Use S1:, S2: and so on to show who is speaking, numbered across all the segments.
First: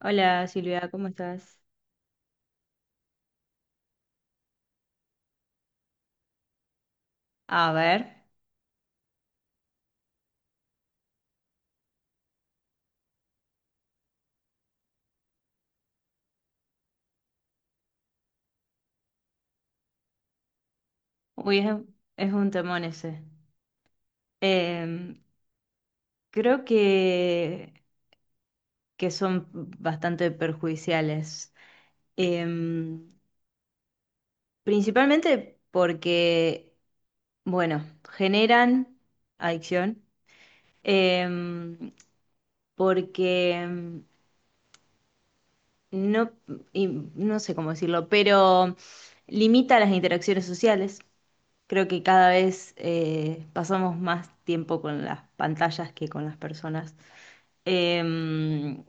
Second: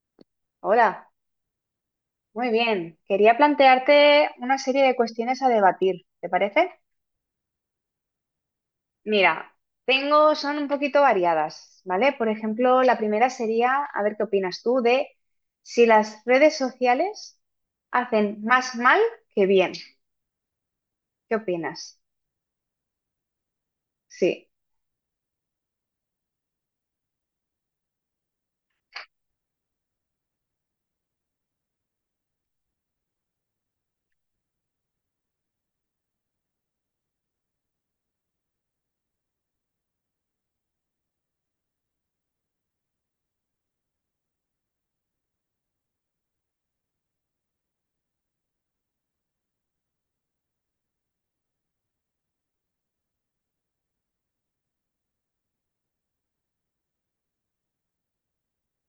S1: Hola Silvia, ¿cómo
S2: Hola,
S1: estás?
S2: muy bien. Quería plantearte una serie de cuestiones a debatir, ¿te parece?
S1: A ver,
S2: Mira, son un poquito variadas, ¿vale? Por ejemplo, la primera sería, a ver qué opinas tú de si las redes sociales hacen más mal que bien. ¿Qué
S1: uy, es,
S2: opinas?
S1: es un temón ese.
S2: Sí,
S1: Em, Creo que son bastante perjudiciales. Em, Principalmente porque, bueno, generan adicción, em, porque no, y no sé cómo decirlo, pero limita las interacciones sociales. Creo que cada vez pasamos más tiempo con las pantallas que con las personas. Em,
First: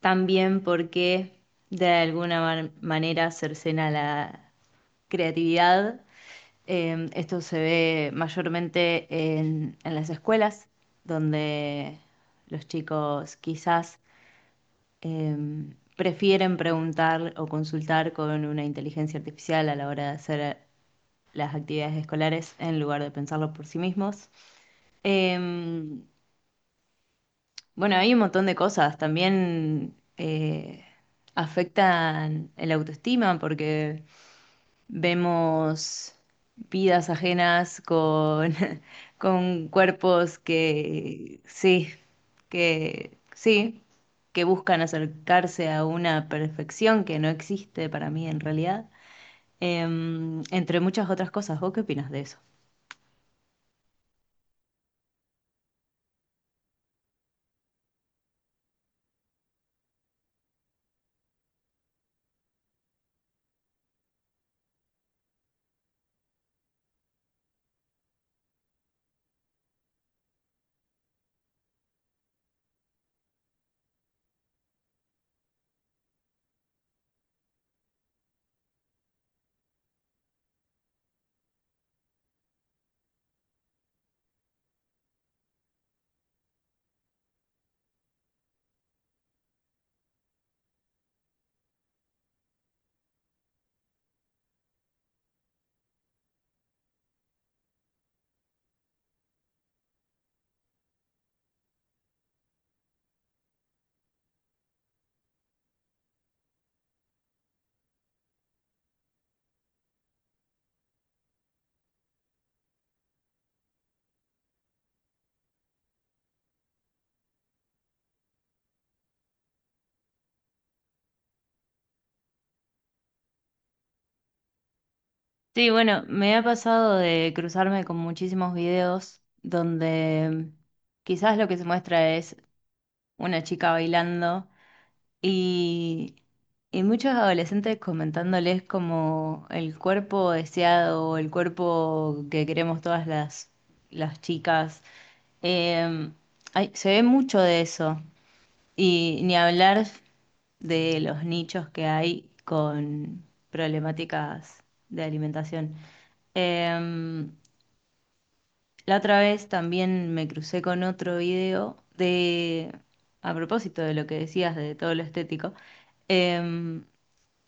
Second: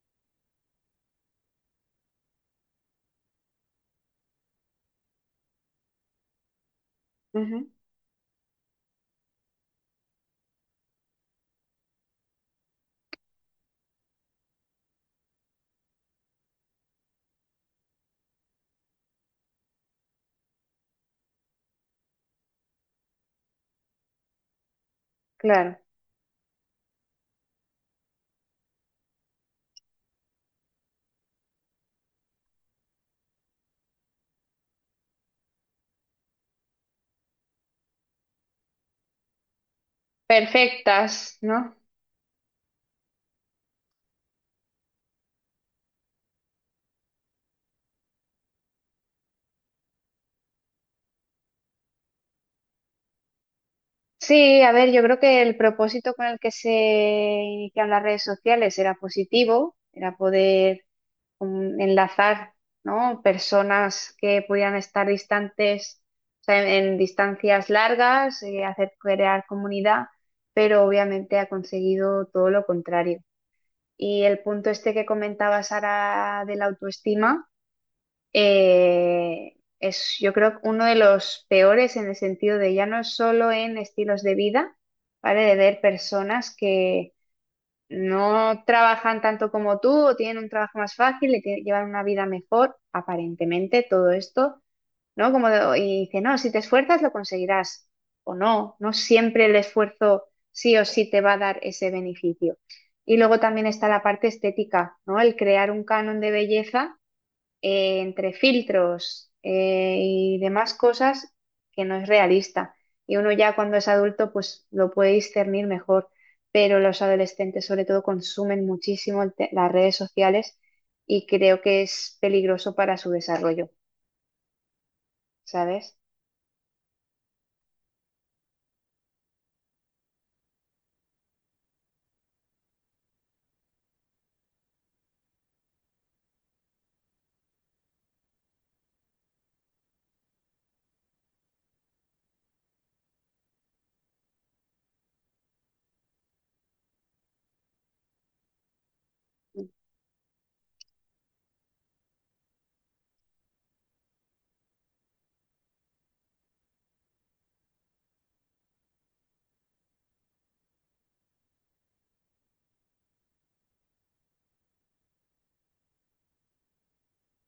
S1: También porque de alguna manera cercena la creatividad. Esto se
S2: Ujú.
S1: ve mayormente en las escuelas, donde los chicos quizás prefieren preguntar o consultar con una inteligencia artificial a la hora de hacer las actividades escolares en lugar de pensarlo por sí mismos.
S2: Claro.
S1: Em, bueno, hay un montón de cosas. También afectan el autoestima porque vemos vidas ajenas con, con cuerpos
S2: Perfectas,
S1: que
S2: ¿no?
S1: sí, que sí, que buscan acercarse a una perfección que no existe para mí en realidad. Entre muchas otras cosas. ¿Vos qué opinas de eso?
S2: Sí, a ver, yo creo que el propósito con el que se iniciaron las redes sociales era positivo, era poder enlazar, ¿no? Personas que pudieran estar distantes, o sea, en distancias largas, hacer crear comunidad, pero obviamente ha conseguido todo lo contrario. Y el punto este que comentaba Sara de la autoestima, es yo creo uno de los peores en el sentido de ya no es solo en estilos de vida, ¿vale? De ver personas que no trabajan tanto como tú, o tienen un trabajo más fácil, llevan una vida mejor, aparentemente, todo esto, ¿no? Como y dice, no, si te esfuerzas lo conseguirás, o no, no siempre el esfuerzo sí o sí te va a dar ese beneficio. Y luego también está la parte estética, ¿no? El crear un canon de belleza entre filtros y demás cosas que no es realista. Y uno ya cuando es adulto pues lo puede discernir mejor, pero los adolescentes sobre todo consumen muchísimo las redes sociales y creo que es peligroso para su desarrollo,
S1: Sí,
S2: ¿sabes?
S1: bueno, me ha pasado de cruzarme con muchísimos videos donde quizás lo que se muestra es una chica bailando y, y muchos adolescentes comentándoles como el cuerpo deseado o el cuerpo que queremos todas las chicas. Eh, se ve mucho de eso. Y ni hablar de los nichos que hay con problemáticas de alimentación. Eh, la otra vez también me crucé con otro video de, a propósito de lo que decías de todo lo estético, eh,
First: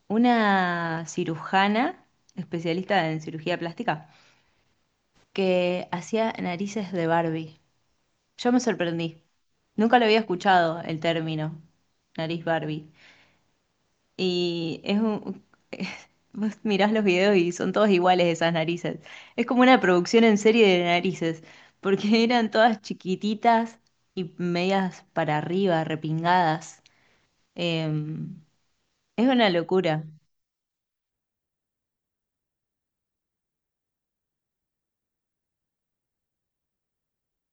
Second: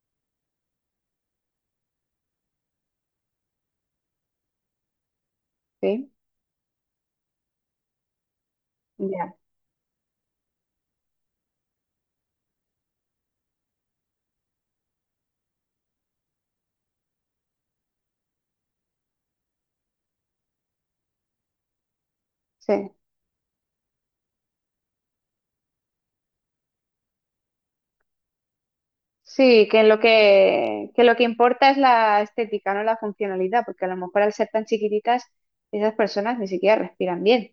S1: una cirujana especialista en cirugía plástica que
S2: Sí,
S1: hacía narices de Barbie. Yo me sorprendí.
S2: ya,
S1: Nunca lo había escuchado el término, nariz Barbie. Y es un... Vos mirás los videos y son todos iguales esas narices. Es como una producción en serie de narices, porque eran todas
S2: sí.
S1: chiquititas y medias para arriba, repingadas. Em, es una
S2: Sí, que lo
S1: locura,
S2: que, que lo que importa es la estética, no la funcionalidad, porque a lo mejor al ser tan chiquititas, esas personas ni siquiera respiran bien.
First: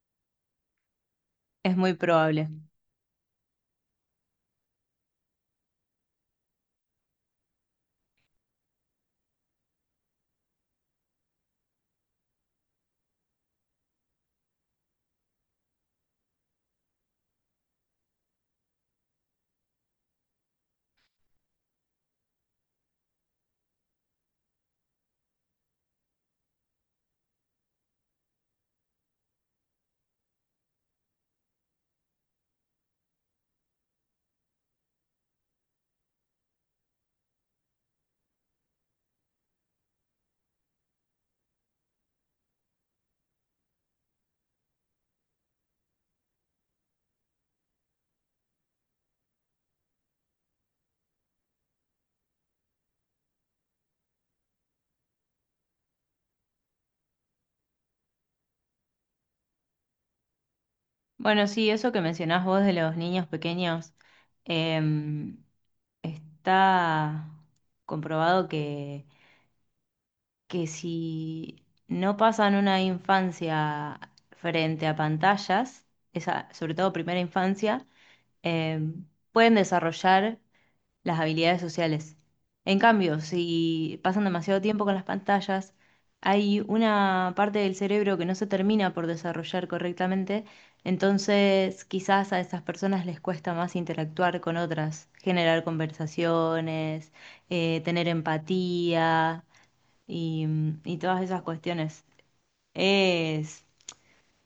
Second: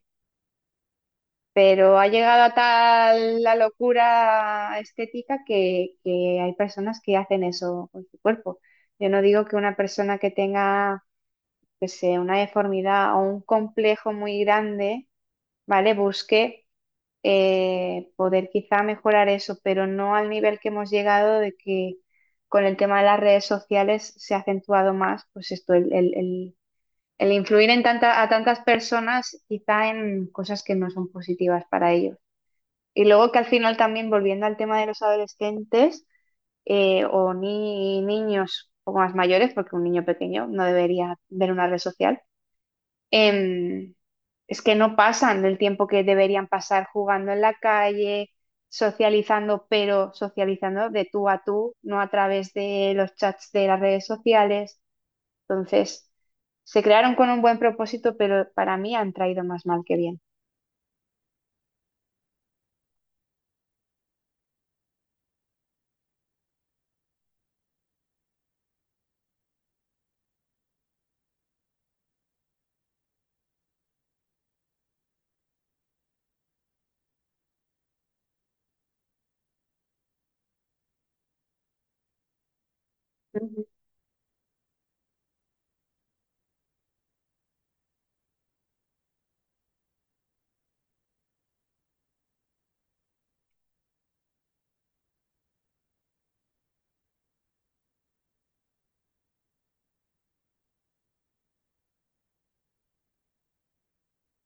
S1: es muy
S2: Pero ha llegado
S1: probable.
S2: a tal la locura estética que hay personas que hacen eso con su cuerpo. Yo no digo que una persona que tenga, que sé, una deformidad o un complejo muy grande, ¿vale? Busque poder quizá mejorar eso, pero no al nivel que hemos llegado de que con el tema de las redes sociales se ha acentuado más, pues esto, el influir a tantas personas quizá en cosas que no son positivas para ellos. Y luego que al final también, volviendo al tema de los adolescentes o ni niños un poco más mayores, porque un niño pequeño no debería ver una red social, em, es que no pasan el tiempo que deberían pasar jugando en la calle, socializando, pero socializando de tú a tú, no a través de los chats de las redes sociales. Entonces, se crearon con un buen propósito, pero para mí han traído más mal que bien.
S1: Bueno, sí, eso que mencionás vos de los niños pequeños, em, está comprobado que si no pasan una infancia frente a pantallas, esa, sobre todo primera infancia, eh, pueden desarrollar las habilidades sociales. En cambio,
S2: Ujú.
S1: si pasan demasiado tiempo con las pantallas, hay una parte del cerebro que no se termina por desarrollar correctamente, entonces quizás a esas personas les cuesta más interactuar con otras, generar conversaciones, tener empatía y, y todas esas cuestiones. Es,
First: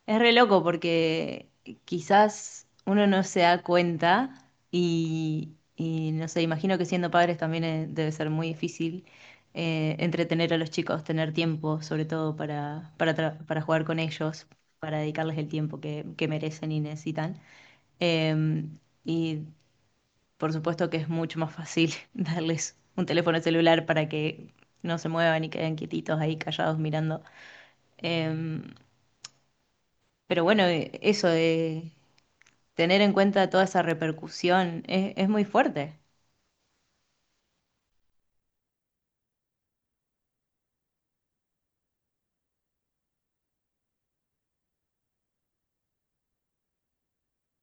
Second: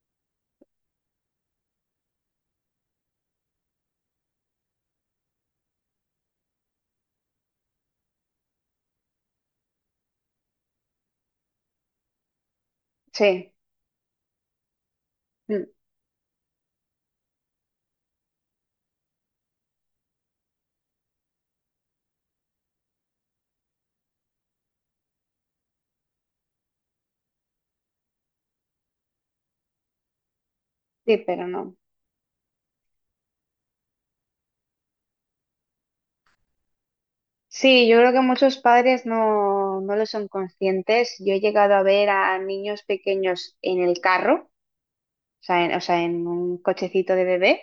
S1: es re loco porque quizás uno no se da cuenta y no sé, imagino que siendo padres también debe ser muy difícil entretener a los chicos, tener tiempo sobre todo para,
S2: Sí,
S1: para jugar con ellos, para dedicarles el
S2: mm,
S1: tiempo que merecen y necesitan. Eh, y por supuesto que es mucho más fácil darles un teléfono celular para que no se muevan y queden quietitos ahí callados mirando. Em, pero bueno,
S2: sí,
S1: eso
S2: pero no.
S1: de tener en cuenta toda esa repercusión es muy fuerte.
S2: Sí, yo creo que muchos padres no, no lo son conscientes. Yo he llegado a ver a niños pequeños en el carro, o sea, en un cochecito de bebé,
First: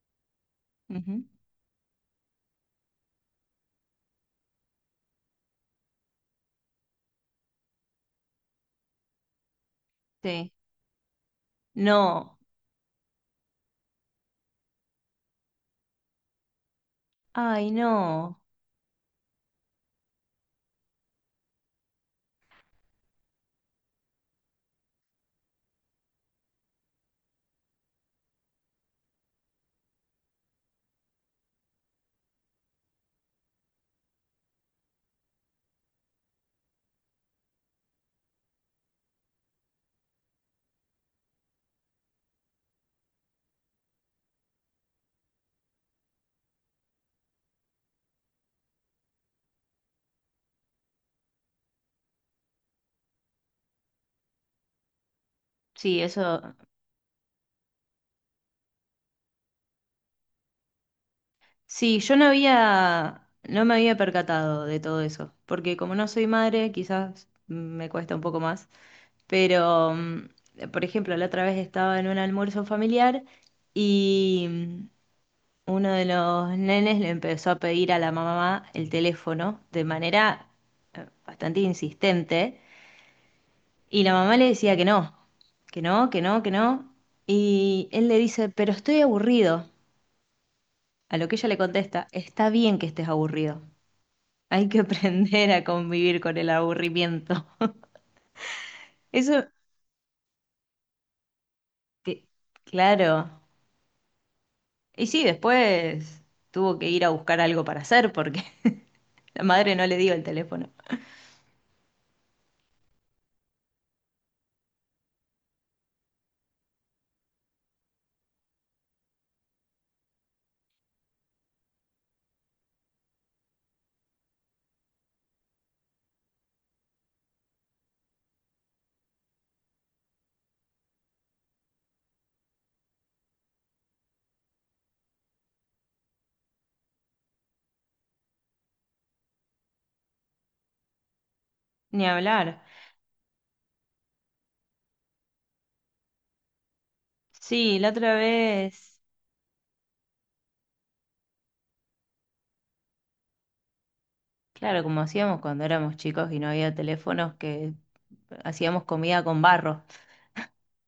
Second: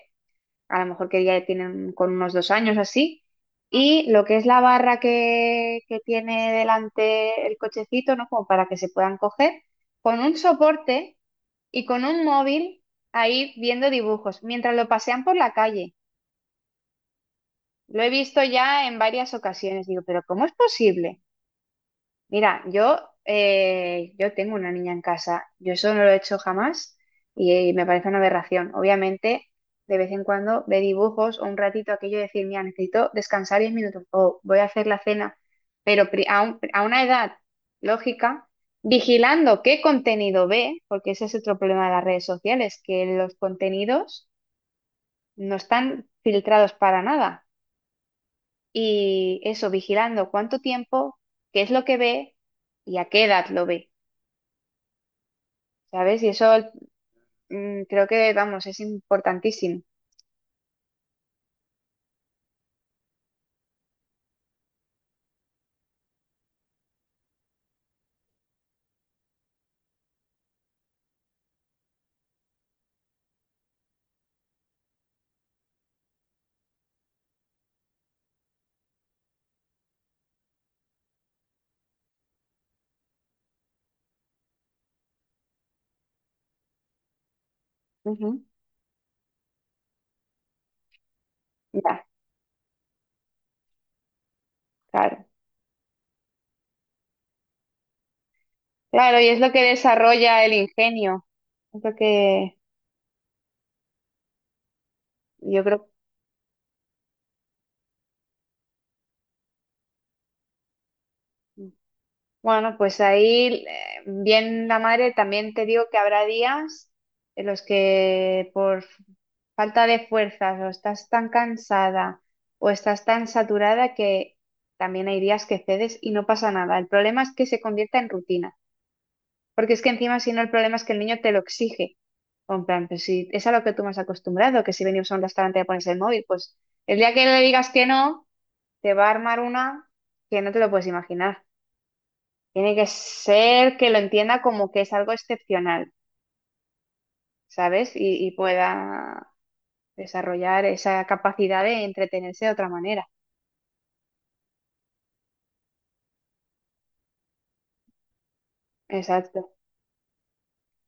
S2: a lo mejor
S1: Ujú.
S2: que ya tienen con unos 2 años así, y lo que es la barra que tiene delante el cochecito, ¿no? Como para que se puedan coger, con un
S1: Sí.
S2: soporte y con un
S1: No,
S2: móvil ahí viendo dibujos, mientras lo pasean por la calle.
S1: ay,
S2: Lo he
S1: no.
S2: visto ya en varias ocasiones. Digo, pero ¿cómo es posible? Mira, yo, yo tengo una niña en casa. Yo eso no lo he hecho jamás y, me parece una aberración. Obviamente, de vez en cuando ve dibujos o un ratito aquello de decir, mira, necesito descansar 10 minutos o voy a hacer la cena, pero a una edad lógica, vigilando qué contenido ve, porque ese es otro problema de las redes sociales, que los contenidos no están filtrados para nada. Y eso, vigilando cuánto tiempo, qué es lo que ve y a qué edad lo ve.
S1: Sí,
S2: ¿Sabes? Y eso
S1: eso.
S2: creo que, vamos, es importantísimo.
S1: Sí, yo no había, no me había percatado de todo eso, porque como no soy madre, quizás me cuesta un poco más. Pero, por ejemplo, la otra vez estaba en un almuerzo familiar y uno de los nenes le empezó a pedir a la mamá el teléfono de manera bastante insistente y la mamá le decía que no, que no, que no, que no. Y él le
S2: Ujú.
S1: dice, pero estoy aburrido. A lo que ella le
S2: Ya,
S1: contesta, está bien que estés aburrido. Hay que
S2: claro.
S1: aprender a convivir con el aburrimiento.
S2: Claro, y es
S1: Eso,
S2: lo que desarrolla el ingenio. Es lo
S1: que,
S2: que
S1: claro. Y sí,
S2: yo creo.
S1: después tuvo que ir a buscar algo para hacer porque la madre no le dio el teléfono.
S2: mm, Bueno, pues ahí, bien la madre, también te digo que habrá días en los que por falta de fuerzas o estás tan cansada o estás tan saturada que también hay días que cedes y no pasa nada. El problema es que se convierta en rutina. Porque es que encima, si no, el problema es que el niño te lo exige. O en plan, pues si es a lo que tú me has acostumbrado, que si venimos a un restaurante a pones el móvil, pues el día que le digas que no, te va a armar una que no te lo puedes imaginar.
S1: Ni hablar.
S2: Tiene que ser que lo entienda como que es algo excepcional,
S1: Sí, la
S2: ¿sabes?
S1: otra
S2: Y
S1: vez,
S2: pueda desarrollar esa capacidad de entretenerse de otra manera.
S1: claro, como hacíamos cuando éramos chicos y no había teléfonos, que hacíamos comida con
S2: Exacto.
S1: barro.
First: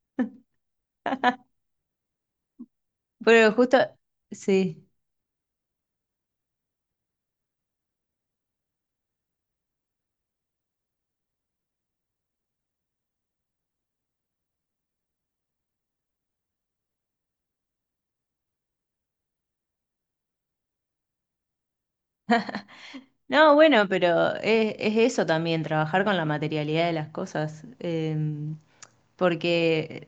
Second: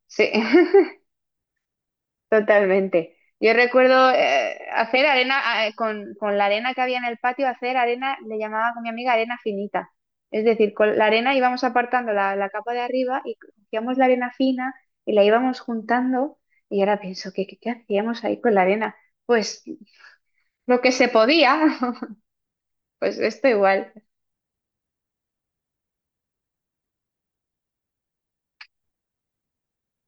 S2: Sí. Totalmente.
S1: Pero
S2: Yo
S1: justo,
S2: recuerdo
S1: sí.
S2: hacer arena, con la arena que había en el patio, hacer arena, le llamaba con mi amiga arena finita. Es decir, con la arena íbamos apartando la capa de arriba y cogíamos la arena fina y la íbamos juntando. Y ahora pienso, ¿qué hacíamos ahí con la arena? Pues lo que se podía, pues esto
S1: No, bueno,
S2: igual.
S1: pero es eso también, trabajar con la materialidad de las cosas. Porque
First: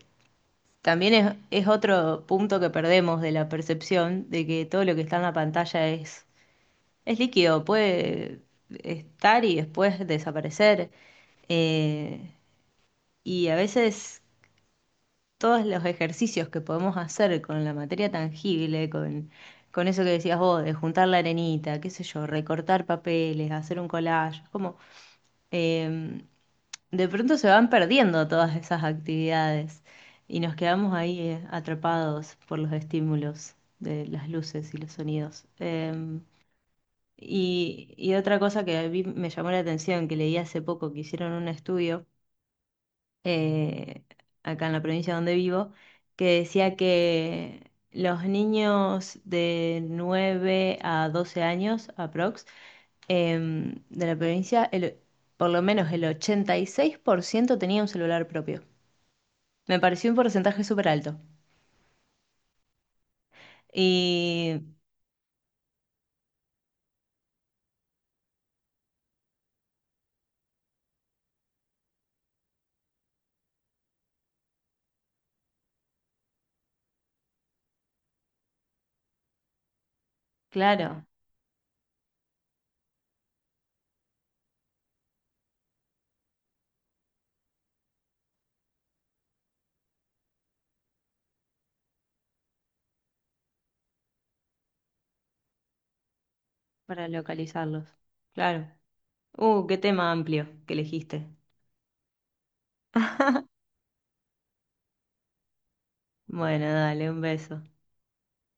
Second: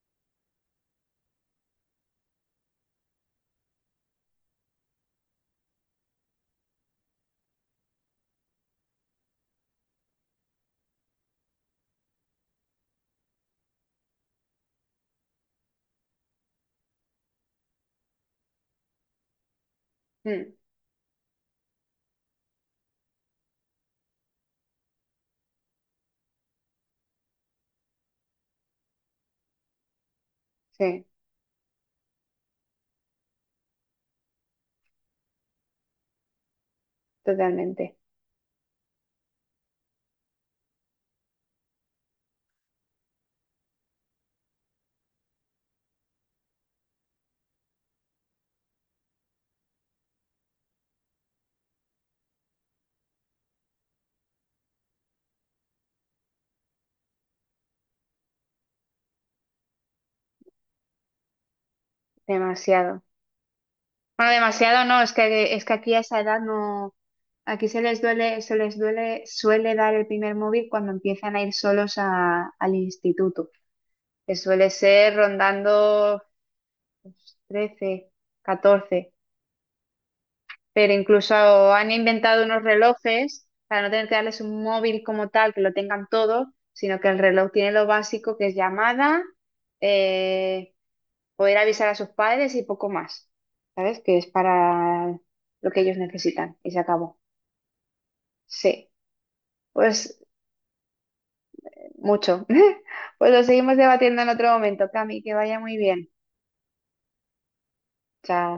S1: también es otro punto que perdemos de la percepción de que todo lo que está en la pantalla es líquido, puede estar y después desaparecer. Eh, y a veces todos los ejercicios que podemos hacer con la materia tangible, con eso que decías
S2: Mm,
S1: vos, de juntar la arenita, qué sé yo, recortar papeles, hacer un collage, como eh, de pronto se van perdiendo todas esas actividades y nos quedamos
S2: sí,
S1: ahí atrapados por los estímulos de las luces y los sonidos.
S2: totalmente.
S1: Y otra cosa que a mí me llamó la atención, que leí hace poco que hicieron un estudio, eh, acá en la provincia donde vivo, que decía que los niños de 9 a 12 años, aprox, de la provincia, por lo menos el 86% tenía un celular propio. Me pareció un porcentaje súper alto.
S2: Demasiado. Bueno,
S1: Y
S2: demasiado no, es que, aquí a esa edad no, aquí suele dar el primer móvil cuando empiezan a ir solos al instituto, que suele ser rondando pues, 13, 14, pero
S1: claro,
S2: incluso han inventado unos relojes para no tener que darles un móvil como tal, que lo tengan todo, sino que el reloj tiene lo básico que es llamada, eh, poder avisar a sus padres y poco más, ¿sabes? Que es para lo que ellos necesitan y se
S1: para
S2: acabó.
S1: localizarlos. Claro.
S2: Sí,
S1: Qué tema
S2: pues
S1: amplio que elegiste.
S2: mucho. Pues lo seguimos debatiendo en otro momento, Cami, que vaya muy bien.
S1: Bueno, dale, un beso.
S2: Chao.